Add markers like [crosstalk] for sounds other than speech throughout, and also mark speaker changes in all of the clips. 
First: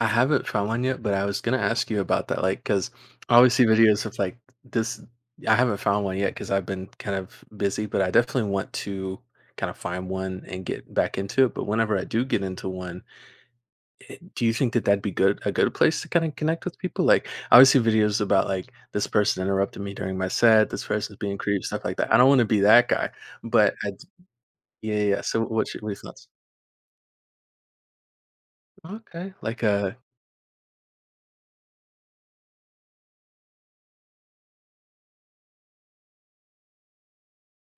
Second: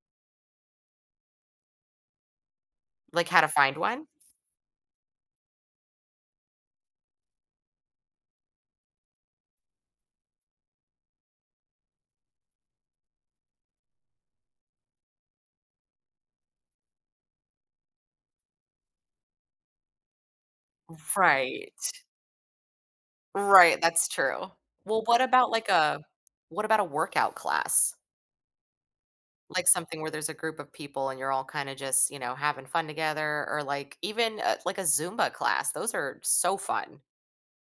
Speaker 1: I haven't found one yet, but I was gonna ask you about that, like, 'cause
Speaker 2: Like,
Speaker 1: I
Speaker 2: how to
Speaker 1: always see
Speaker 2: find
Speaker 1: videos
Speaker 2: one?
Speaker 1: of, like, this I haven't found one yet 'cause I've been kind of busy, but I definitely want to kinda find one and get back into it, but whenever I do get into one, eh do you think that that'd be good a good place to kinda connect with people? Like, I always see videos about, like, this person interrupting me during my set, this person's being creep stuff like
Speaker 2: Right.
Speaker 1: that, I don't wanna be that guy. But
Speaker 2: Right,
Speaker 1: I'd j
Speaker 2: that's true.
Speaker 1: Yeah,
Speaker 2: Well,
Speaker 1: yeah,
Speaker 2: what
Speaker 1: yeah, so,
Speaker 2: about, like,
Speaker 1: what's your what are your
Speaker 2: a
Speaker 1: thoughts?
Speaker 2: what about a workout class?
Speaker 1: Okay, like
Speaker 2: Like,
Speaker 1: a
Speaker 2: something where there's a group of people and you're all kinda just, you know, having fun together or, like even, uh, like a Zumba class, those are so fun.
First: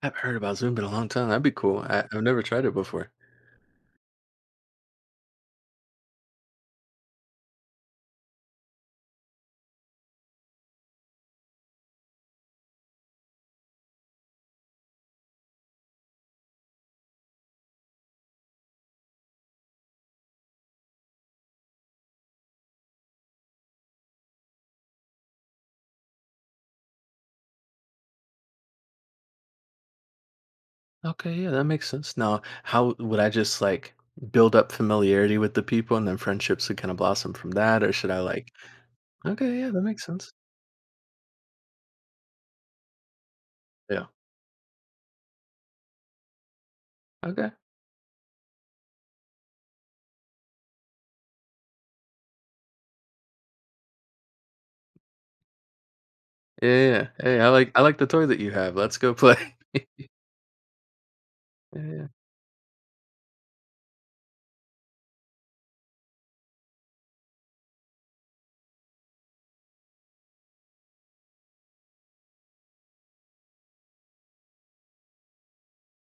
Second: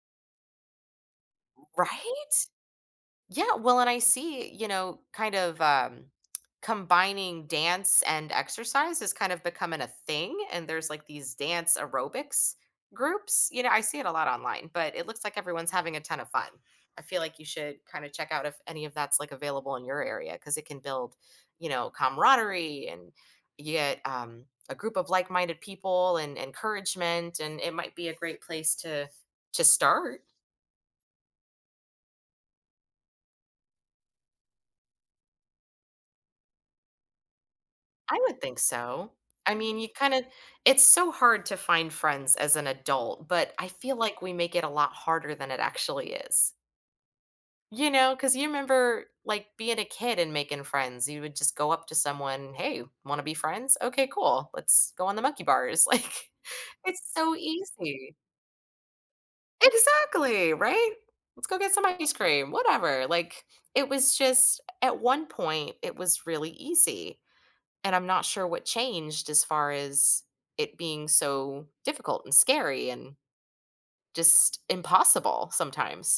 Speaker 1: I haven't heard about Zumba in a long time, that'd be
Speaker 2: R
Speaker 1: cool, I I've
Speaker 2: right?
Speaker 1: never tried it before.
Speaker 2: Yeah, well, and I see, you know, kind of, um, combining dance and exercise is kind of becoming a thing, and there's like these dance aerobics groups, you know, I see it a lot online, but it looks like everyone's having a ton of fun. I feel like you should kinda check out if any of that's, like, available in your area 'cause it can build, you know, camaraderie and yet, um, a group of like-minded people and encouragement and it might be a great place to to start.
Speaker 1: Okay, yeah, that makes sense, now, how w would I just, like, build up familiarity with the people and then friendships would kinda blossom from that? Or should I,
Speaker 2: I would
Speaker 1: like
Speaker 2: think so. I
Speaker 1: Okay, yeah
Speaker 2: mean,
Speaker 1: that
Speaker 2: you
Speaker 1: makes
Speaker 2: kinda
Speaker 1: sense.
Speaker 2: it's so hard to find friends as an adult, but I feel
Speaker 1: Yeah.
Speaker 2: like we make it a lot harder than it actually is.
Speaker 1: Okay.
Speaker 2: You know, 'cause you remember, like, being a kid and making friends, you would just go up to someone, "Hey, wanna be friends? Okay, cool. Let's go on the monkey bars," like,
Speaker 1: Yeah, yeah,
Speaker 2: it's
Speaker 1: yeah,
Speaker 2: so
Speaker 1: "Hey, I like I like the
Speaker 2: easy.
Speaker 1: toy that you have, let's go play." [chuckles]
Speaker 2: Exactly, right? "Let's go get
Speaker 1: Yeah,
Speaker 2: some
Speaker 1: yeah.
Speaker 2: ice cream," whatever, like, it was just at one point, it was really easy, and I'm not sure what changed as far as it being so difficult and scary and just impossible sometimes.